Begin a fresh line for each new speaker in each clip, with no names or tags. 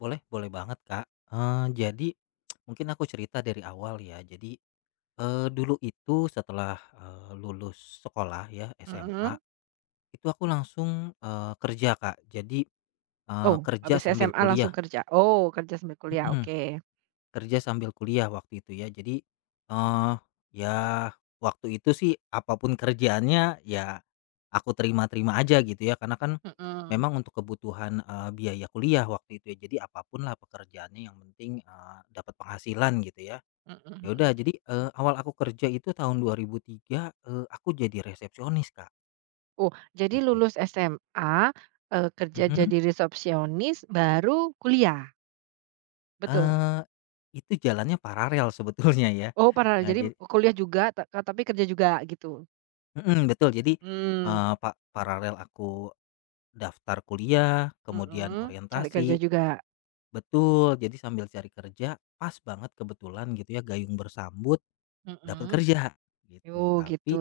Boleh, boleh banget Kak, eee, jadi mungkin aku cerita dari awal ya, jadi, eee, dulu itu setelah, eee, lulus sekolah ya SMA
Heeh.
itu aku langsung, eee, kerja Kak. Jadi, eee,
Oh
kerja
habis
sambil
SMA
kuliah.
langsung kerja oh kerja sambil kuliah
Mhm.
oke.
Kerja sambil kuliah waktu itu ya, jadi, eee, ya waktu itu sih apa pun kerjaannya ya aku terima-terima aja gitu ya karena kan
Heeh.
memang untuk kebutuhan, eee, biaya kuliah waktu itu ya. Jadi apa pun lah pekerjaannya yang penting, eee, dapat penghasilan gitu ya.
Heeh
Ya
heeh.
udah jadi, eee, awal aku kerja itu tahun 2003, eee, aku jadi resepsionis Kak.
Oh, jadi
Gitu.
lulus SMA, eee, kerja
Mhm.
jadi resepsionis, baru kuliah? Betul.
Eee, itu jalannya paralel sebetulnya ya,
Oh pernah,
eee,
jadi
jadi
kuliah juga ka tapi kerja juga gitu?
Heeh, betul jadi, eee,
Mmm.
pa paralel aku daftar kuliah kemudian
Mhm, cari kerja
orientasi
juga.
betul, jadi sambil cari kerja pas banget kebetulan gitu ya, gayung bersambut dapet
Mhm,
kerja gitu
oh gitu.
tapi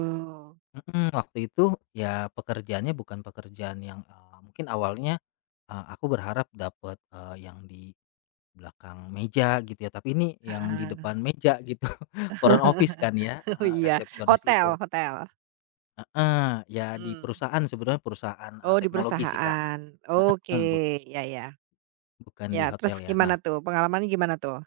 heeh. Waktu itu ya pekerjaannya bukan pekerjaan yang, eee, mungkin awalnya, eee, aku berharap dapet, eee, yang di belakang meja gitu ya, tapi ini yang di
Heeh.
depan meja gitu front office kan ya,
Oh
heeh
iya,
resepsionis
hotel
itu.
hotel.
Heeh, ya di
Mmm.
perusahaan sebenarnya perusahaan, eee,
Oh di
teknologi sih Kak.
perusahaan. Oke
Mhm, bu
ya ya,
bukan
ya
di
terus
hotel ya,
gimana
nah
tuh, pengalamannya gimana tuh?